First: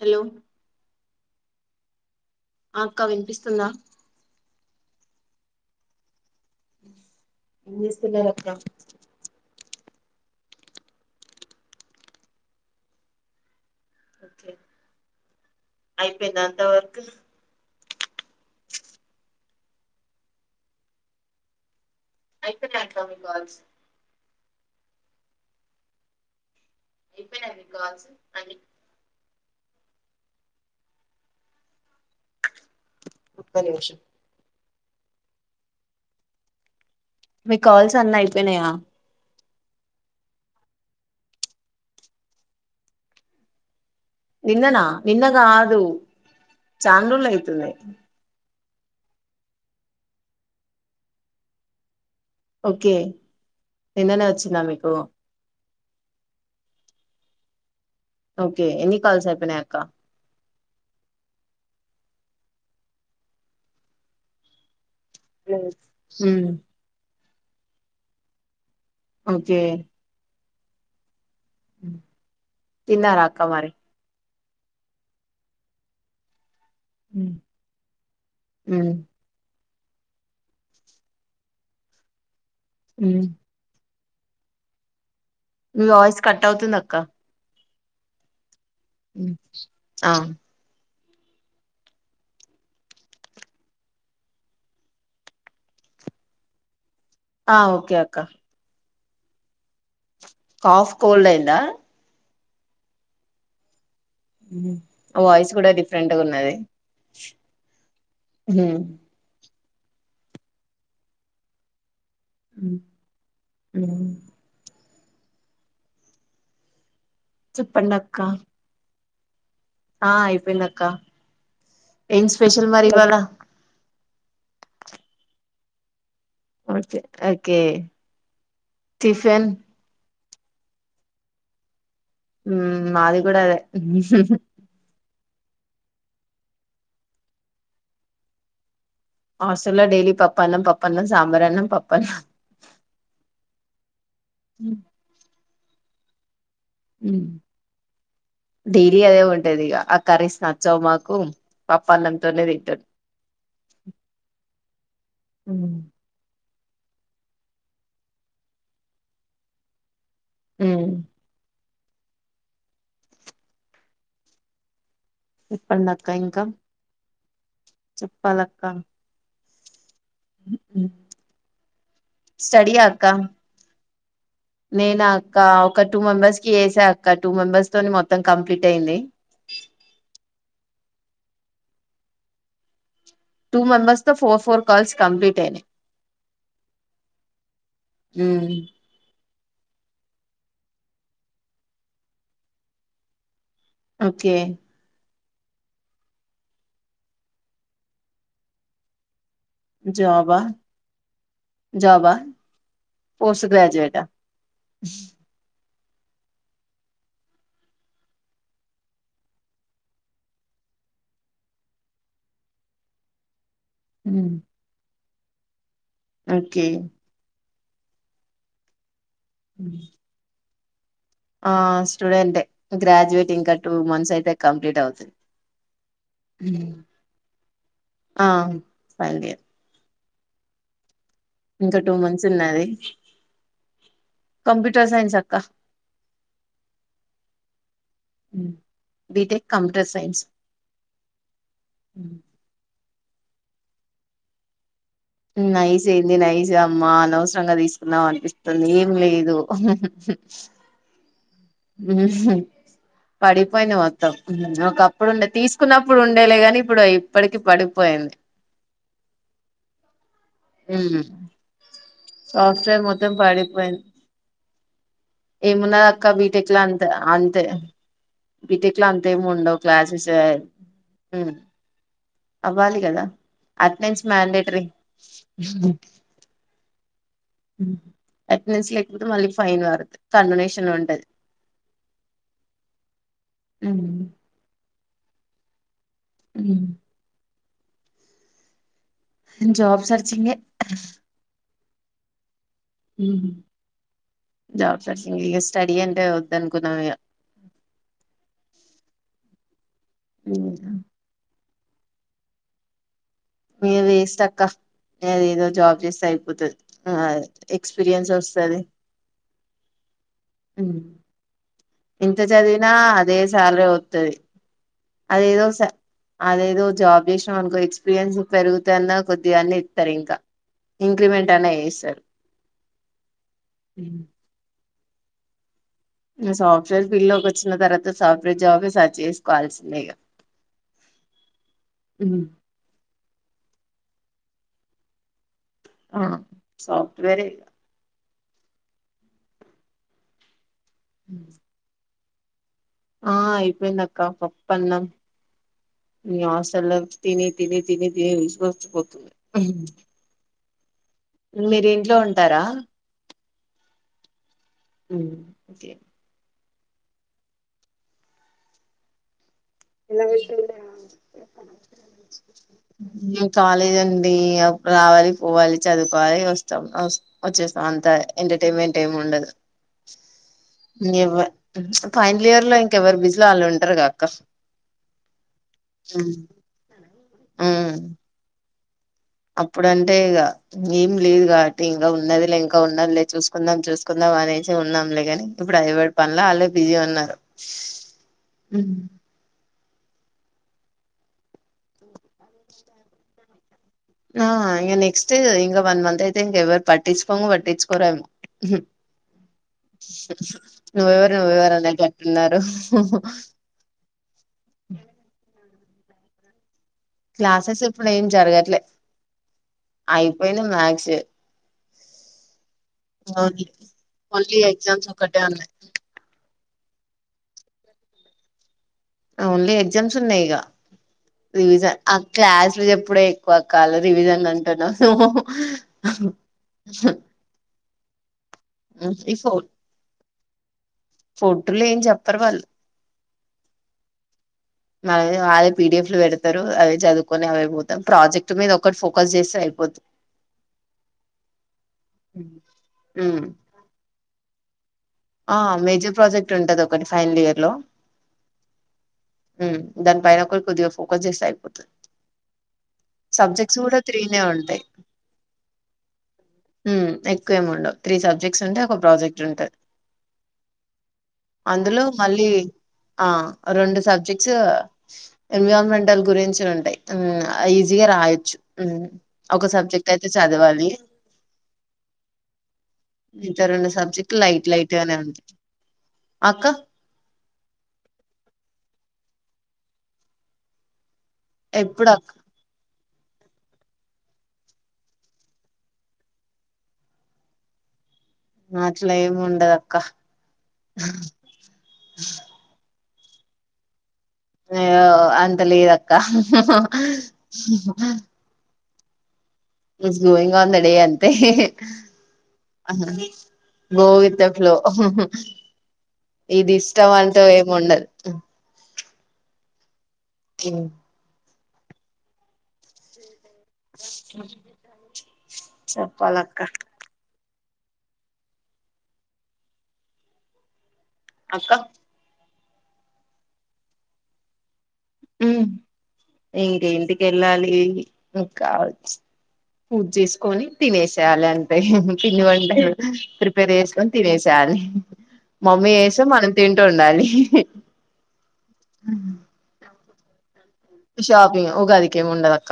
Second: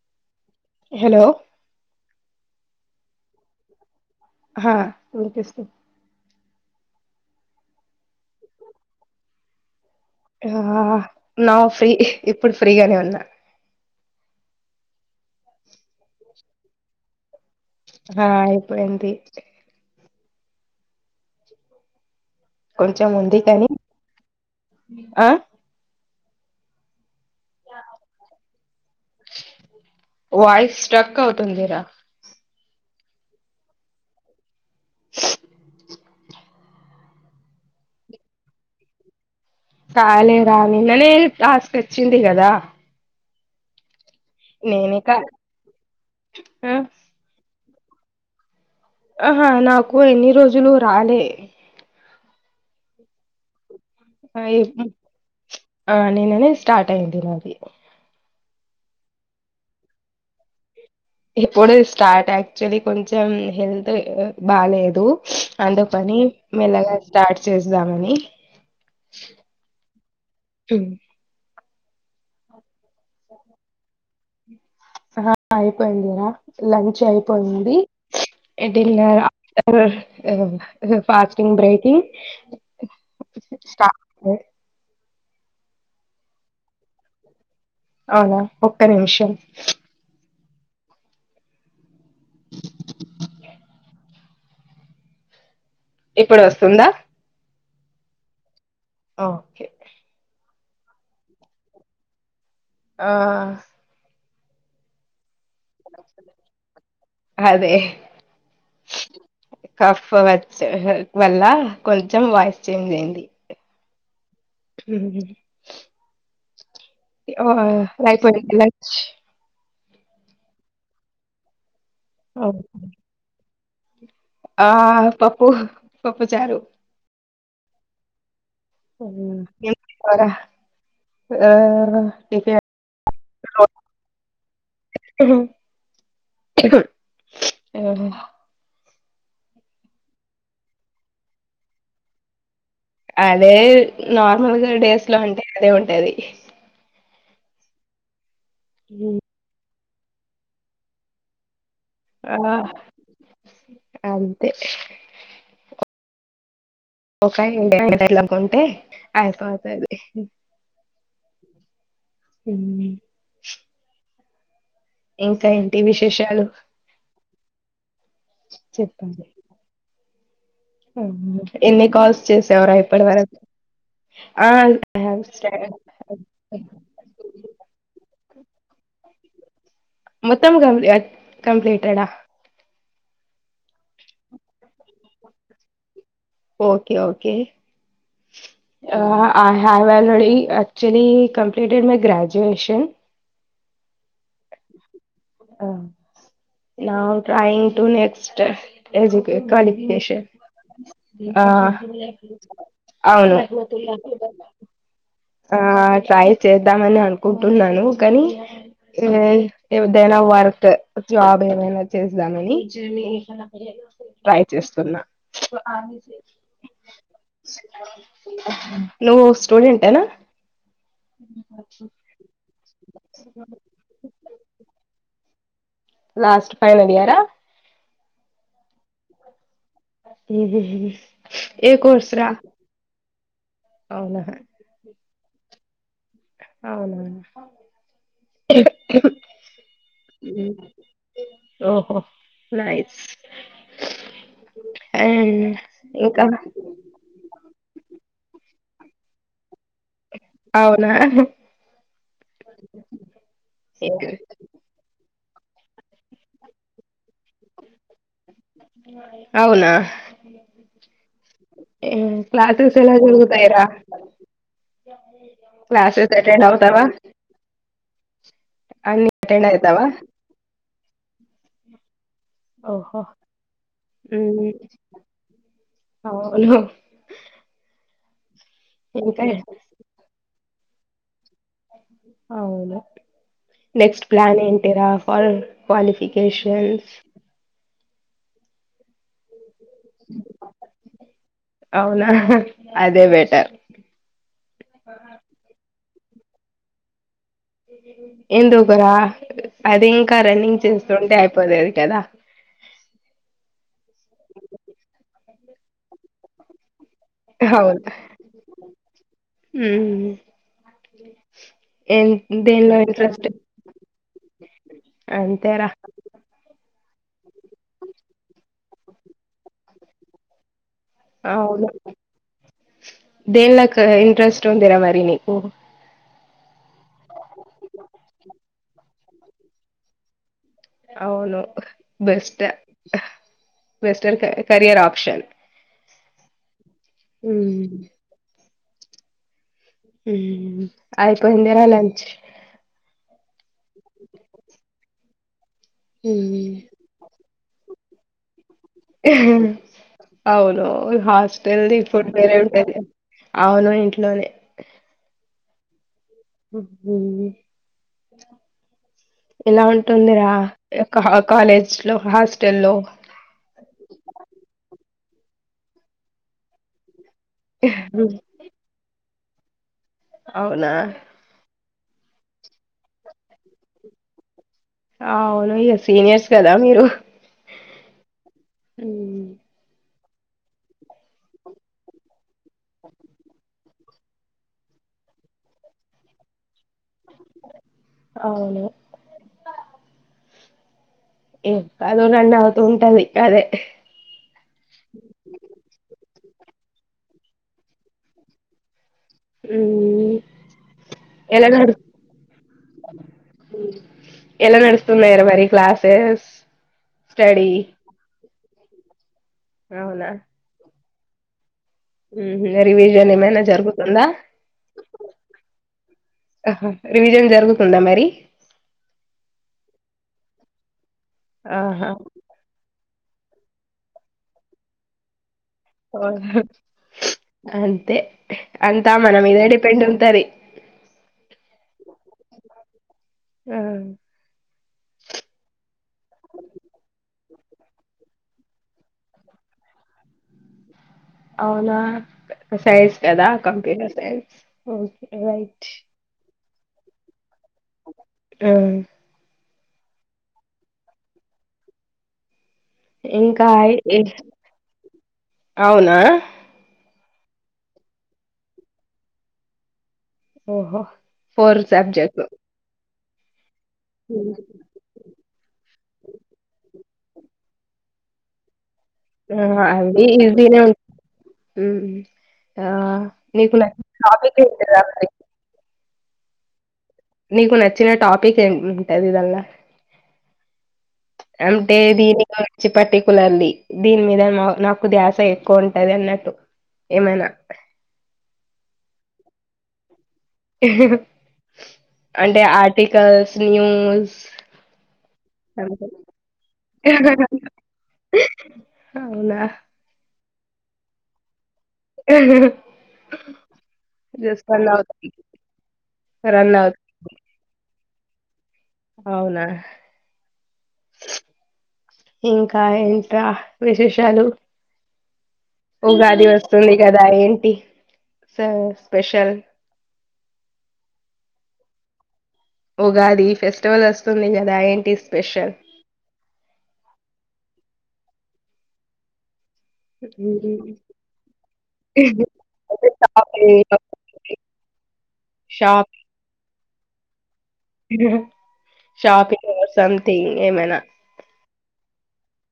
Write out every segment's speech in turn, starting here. Hello hello అ అక్క వినిపిస్తుందా హా వినిపిస్తూ ఏం చేస్తున్నరు అక్క అహహ నౌ ఫ్రీ ఇప్పుడు ఫ్రీగానే ఉన్నా అయిపోయింద అంత వర్క్ ఆ ఇప్పుడే అయింది అయిపోయినాయి అక్క కొంచెం మీ ఉంది కాల్స్ కానీ ఆ ఇప్పుడే అయినాయి కాల్స్ అన్ని వాయిస్ స్ట్రక్ అవుతుందిరా ఒక్క నిమిషం మీ కాల్స్ అన్ని అయిపోయినాయా కాలే రా నిన్ననే టాస్క్ అచ్చింది కదా నిన్ననా నేనే కా నిన్న గాదు ఆ చాలారోజులు అయితుంది ఆహా నాకు ఎన్ని రోజులు రాలే ఓకే నిన్ననే ఆ వచ్చింద ఇప్- మీకు ఆ నిన్ననే స్టార్ట్ అయింది నాది ఓకే ఎన్ని కాల్స్ అయిపోయినాయి అక్క ఇప్పుడే స్టార్ట్ యాక్చువలీ కొంచెం హెల్త్ బాలేదు అందుకని ఉమ్ మెల్లగా స్టార్ట్ చేస్దామని ఓకే [unintelligible] అ తిన్నారక్క మరి [inaudible] అయిపోయిందిరా లంచ్ ఉమ్ అయిపోయింది. ఉమ్ డిన్నర్ ఫాస్టింగ్ బ్రేకింగ్ మ్మ్ స్టార్ట్ నాయిస్ కట్ అవుతుంది అక్క అవునా ఒక్క నిమిషం ఆ ఇప్పుడు వస్తుందా ఆ ఓకే అక్క ఓకే కాఫ్ కోల్డ్ అయిందా ఆ వాయిస్ కూడా డిఫరెంట్గా ఉన్నది క్కాఫ్ వచ్చ వల్ల కొంచ చం వాయిస్ చేంజ్ అయింది మ్మ్ ఓహొ చెప్పండి అక్క అయిపోయిందా లంచ్ ఆ అయిపోయిందక్క ఏం స్పెషల్ మరి ఇవాళ ఆ పప్పు పప్పుచారు కే మ్మ్ అరా మాది కూడా అదే [unintelligible] హస్టల్లో డైలీ పప్పన్నం పప్పన్నం, సాంబారన్నమ్ పప్పన్నం అదే నార్మల్గా డేస్ లో అంటే అదే ఉంటాది మ్మ్ డైలీ అదే ఉంటది ఇక ఆ కరీస్ నచ్చవు మాకు పప్పన్నం తోనే ఆ తింటా అంతే ఒకసారి [inaudible] అనుకుంటే అయిపోతాది మ్మ్ మ్మ్ ఇంకా ఏంటి చెప్పండి అక్క ఇంకా విశేషాలు చెప్పాలక్క చెప్పాలి ఎన్ని కాల్స్ చేశావు స్టడీ రా ఇప్పటి అక్క వరకు ఆ నేనా అక్క ఒక టూ మెంబర్స్ కి చేసా అక్క టూ మెంబెర్స్ తోని మొత్ త్తం కంప్లీట్ అయింది మొత్తం కంప్ కంప్లీటెడా టూ మెంబర్స్ తో ఫోర్ ఫోర్ కాల్స్ కంప్లీట్ అయినాయి okay okay um, ah I have already actually completed my graduation okay now trying to next ed qualification జాబా ఆ జాబా అవును పోస్ట్ గ్రాడ్యుయేటా ఆ ట్రై చేద్దామని అనుకుంటున్నాను కానీ ఏదైనా వర్క్ జాబ్ ఏమైనా చేద్దామని ఉమ్, ట్రై చేస్తున్నా ఆది ఓకే అ నువ్వు స్టూడెంటేనా ఆ స్టూడెంటే గ్రాడ్యుయేట్ ఇంకా టూ మంత్స్ అయితే కంప్లీట్ అవుతది లాస్ట్ ఫైనల్ ఇయరా ఆ ఫైనలియర్ మ్మ్ హ్మ్మ్ ఇంకా టూ మంత్స్ ఉన్నది అవునా కంప్యూటర్ సైన్స క్క అవున బీటెక్ కంప్యూటర్ సైన్స్ ఓహో నయి అండ్ నైస్ అయింది ఇంకా నైస్ అమ్మా అనవసరంగా తీసుకున్నాం అనిపిస్ తంది ఏం లేదు అవునా పడిపోయింది మొత్తం ఒకప్పుడు ఉండే తీసుకున్నప్పుడు ఉండేలేగాని ఇప్పుడు ఇప్పటికి పడిపోయింది అవునా ఉమ్ అ సాఫ్ట్వేర్ మొత్తం పడిపోయింది. ఏమున్నది అక్క క్లాసెస్ అటెండ్ బీటెక్ ల అవుతావా అంతే అంతే. బిటెక్ ల అన్ని అంతేమ్ అటెండ్ ఉండవు అవుతావా క్లాసెస్ జ, ఉమ్ అవ్వాలి ఓహో కదా? అటెండెన్స్ మ్మ్. మ్యాండేటరీ. అవును ఉమ్ అటెండెన్స్ లేకపోతే ఇంకా మళ్ళీ ఫైన్ పడ్తది, కండోనేషన్. ఉంటద్ అవును, నెక్స్ట్ ప్లాన్ ఏంట్ టిరా ఫల్ క్వాలిఫికెషన్స్ జాబ్ సర్చింగే అవునా అదే బెటర్ జాబ్ సెర్చింగ్, ఇగ స్టడీ అన్ టే వద్దనుకున్నమిగ. ఎందుకురా? అది ఇంకా రన్నింగ్ ఇక చేస్తుంటే అయిపోతది. కదా ఏ వేస్ట్ అక్క, అదేదో జాబ్ చేస్తే అయిపోతది. ఆ అవును ఎక్స్పీరియన్స్ వస్తది. ఏ ఎంత చదివినా దేనిలో అదే ఇంట్రెస్ట్ సాలరి ఒత్తది, అదేదో స అంతేరా అదేదో ఓ జాబ్ చేసినమ్ అనుకో, ఎక్స్పీరియన్స్ పెరుగుతేఅన్నా, కొద్ది అన్న ఇత్తరు ఇంకా. ఇంక్రిమెంట్ అన్నా అవును, చేస్తారు దేన్లేక్కువ ఇంట్రెస్ట్ ఉందిర మరి? ది నీకు? గ సాఫ్ట్వేర్ ఫీల్డ్ లోకి వచ్చిన తర్వాత, సాఫ్ట్వేర్ జాబే సర్చ్ చేసుకోవాల్సిందే ఇగ. అవును బెస్ట్, బెస్టరికా కెరియర్ ఆప్షన్. ఆ, సాఫ్ట్వేరె ఇగ. ఉమ్ అయిపోయిందరా లంచ్? ఆ అయిపోయిందక్కా పప్పన్నం. ఇగ ఉమ్ హాస్టళ్ల తిని తిని [unintelligible] ఓకే అవును హాస్టల్ ఇప్పుడు ఉంటారా [inaudible] అవును ననే ఓకే ఉమ్ ఇలా ఎలా ఉంటుందిరా వెళ్తుంది కాలేజ్ లో హాస్టల్ లో నా కాలేజ్ అండి రావాలి చదువుకోవాలి వస్తాం వచ్చేస్తామంతా ఎంటర్టైన్మెంట్ ఏమి ఉండదు అవునా ఎవ ఫైనల్ ఇయర్ లో ఇంకెవరు బిజిలో వాళ్ళు ఉంటారు కదక్క ఆ లోయర్ సీనియర్స్ కదా మీరు అప్పుడం ఏం లేదు కాబట్టి ఇంకా ఉన్నది లే ఉండరులే చూసుకుందాం చూసు కుందాం అనేసి ఉన్నాం లేగానీ, ఇప్పుడు ఎవరి పనులో వాళ్ళే బిజీ ఉన్నారు అవును మ్మ్ [unintelligible] అవుతూ ఉంటది అదే ఆ ఇగ నెక్స్ట్ ఇక వన్ మంత్ అయిత ఇంకెవరు పట్టించుకోను పట్టించుకోరేమో ఉమ్ నువ్వెవరు ఎలా నువ్వెవరు నడు అనేటట్టున్నారు శేస్ క్లాసెస్ ఇప్పుడు ఏం జరగదు అవునా అయిపోయినాయి మాక్స్ రివిజన్ ఏమైనా జరుగుతుందా ఓన్లీ ఎగ్జామ్స్ ఒకటే ఉన్నాయి రివిజన్ జరుగుతుందా మరి ఓన్లీ ఎగ్జామ్స్ ఉన్నాయి ఇగా రివిజన్ ఆహా ఆ క్లాస్లు చెప్ ఇప్పుడే ఎక్కువ కాల రివిజన్ అంటున్నావ్ అ తే అంతా మన మీద డిపెండ్ ఉంటది ఫోట్లు ఏం చెప్పరు వాళ్ళు ఆ మళ్ వాళ్ళే పీడిఎఫ్ లో పెడతారు అవి చదువుకొని అవి పోతాం ప్రాజెక్ట్ మీద ఒకటి ఫోకస్ చేస్తే అయిపోద్ది అవునా సైన్స్ కదా కంప్యూటర్ సైన్స్ ఓకే రైట్ ట్ ఉంటది ఒకటి ఫైనల్ ఇయర్ లో ఆ మ్మ్ దాని పైన ఒకటి కొద్దిగా ఫోకస్ చేస్తే అయిపోతది ఇంకా అయ్ ఏయ్ ఉంటాయి కు ఏం ఉండవు త్రీ సబ్జెక్ట్స్ ఉంటాయ్ ఒక ప్రాజెక్ట్ ఉంటది ఓహో ఫోర్ అందులో సబ్జెక్ట్ మళ్ళీ ఆ రొండు సబ్జెక్ట్స్ ఎన్విరాన్మెంటల్ గురించి ఉంటాయి మ్మ్ ఆ ఈజీగ రాయచ్చు ఆ ఈజీనే ఉంట మ్మ్ ఆ నీకు నేను టాపిక్ ఇస్తా టీగనే ఉంట్ అక్క నీకు నచ్చిన టాపిక్ ఏంఉంటది ఇదల్ల అంటే ఎప్పుడు అక్క దీని వచ్చి పట్టికు కులంది దీని మీద నాకు ధ్యాస ఎక్కువ ఉంటది అన్నట్టు ఏమైనా అట్లా ఏమి ఉండదు అక్క అంటే ఆ టికల్స్ న్యూస్ ఆ అంతలేదక్క అవునా his going on the day అంతే go with the just flow run అవుతాయి ఇది రన్ అవుతాయి ఇష్టం అంటూ ఏమి ఉండదు అ అవునా ఉమ్, ఇంకా ఇన్ విశేషాలు ఉగాది చెప్పాలక్క వస్తుంది కదా ఏంటి స లీ ఈ స్పెషల్ అక్క ఉగాది ఫెస్టివల్ వస్తుంది కదా ఏంటి ఉమ్ స్పెషల్ ఇంక ఇంటికి వెళ్ళాలి ఇంక కావచ్చ పూజ చేసుకొని తినేసేయాలి అంతే పిన్ని వంటలు ప్రిపేర్ చేసుకొని తినేసేయాలి మమ్మీ షాప్ వేస్తే మనం తింటూ ఉండాలి షాప్ ఇంక మూస్తాంది ది ఏమైన ఉగాది కె ఉండదక్క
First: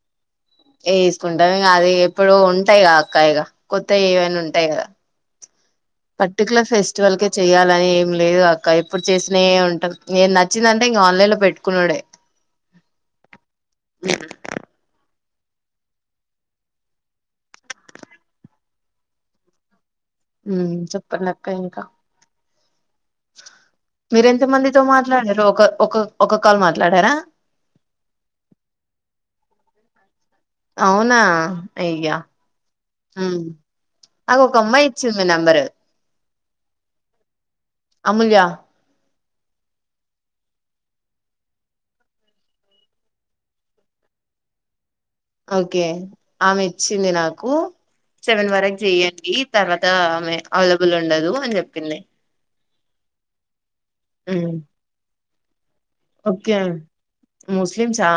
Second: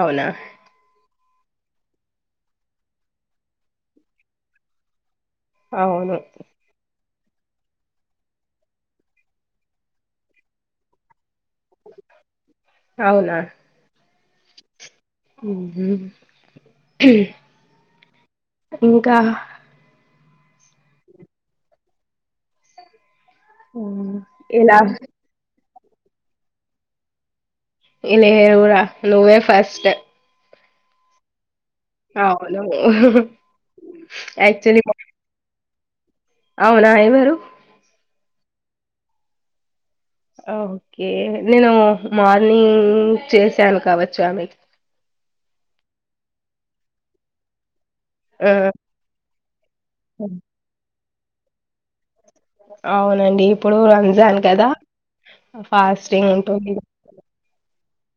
అవున ఏసుకుంటాం ఇంకా అది ఎప్పుడు ఉంటాయి క అక్కయిక కొత్తవి ఏవనా ఉంటాయి కదా అవును ట్వల్కె చేయాలని ఏం లేదు అక్క ఇప్పుడు చేసిన ఉంటరు నేను నచ్చిందంటే ఇంకా ఆన్లైన్ లో పెట్టు అవున ఉ ఇంక ఉమ్ చెప్పండక్క ఇంకా మ్మ్. మీరు ఎంత ఇలా మందితో మాట్లాడరు ఒక ఒక ఒక కాల్ మాట్లాడార ఇ నేన్ గుడ నువ్వే ఫస్ట్ అవునా అయ్యా అవును ఉమ్ అగొక యాక్చువల్లీ అమ్మాయి ఇచ్చింది మీ నంబరు అవునా ఏవరు అముల్య ఓకె నేను మార్నింగ్ చేసాను కావచ్చు ఆమె ఓకే ఆమె ఇచ్చింది నాకు సెవెన్ ఆ వరక్ చేయ్యండి తర్వాత ఆమె అవైలబుల్ ఉ ఉండదు అని చెప్పింది అవునండి ఇప్పుడు రంజాన్ ఉమ్ కదా ఫాస్టింగ్ ఓకే ఉంటుంది ముస్లిమ్సా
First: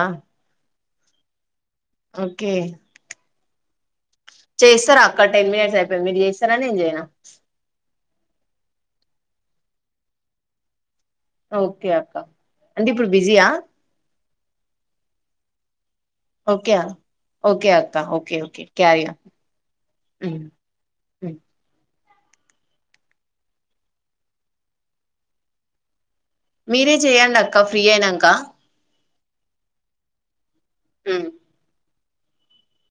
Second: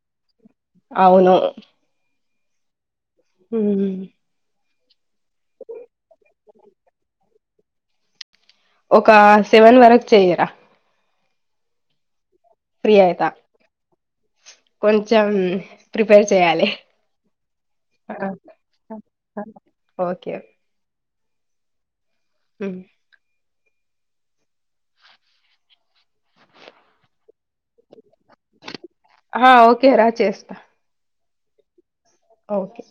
అవును ఓకె హుమ్ చేస్తరా అక్క టెన్ మినిట్స్ అయిపోయి మీరు చేస్తరా నేను చేయనా ఒక సెవెన్ వరక్ చెయ్యర ఓకే అక్క అంటే ఇప్పుడు బిజియ కొంచం ఓకే ఓకే అత్త ఆ okay K carry on okay. స హుమ్ మీరే చేయ్యండఅక్క ఫ్రీ అయినాక ఆ ఓకే రా చేస్తా హుమ్ ఓకె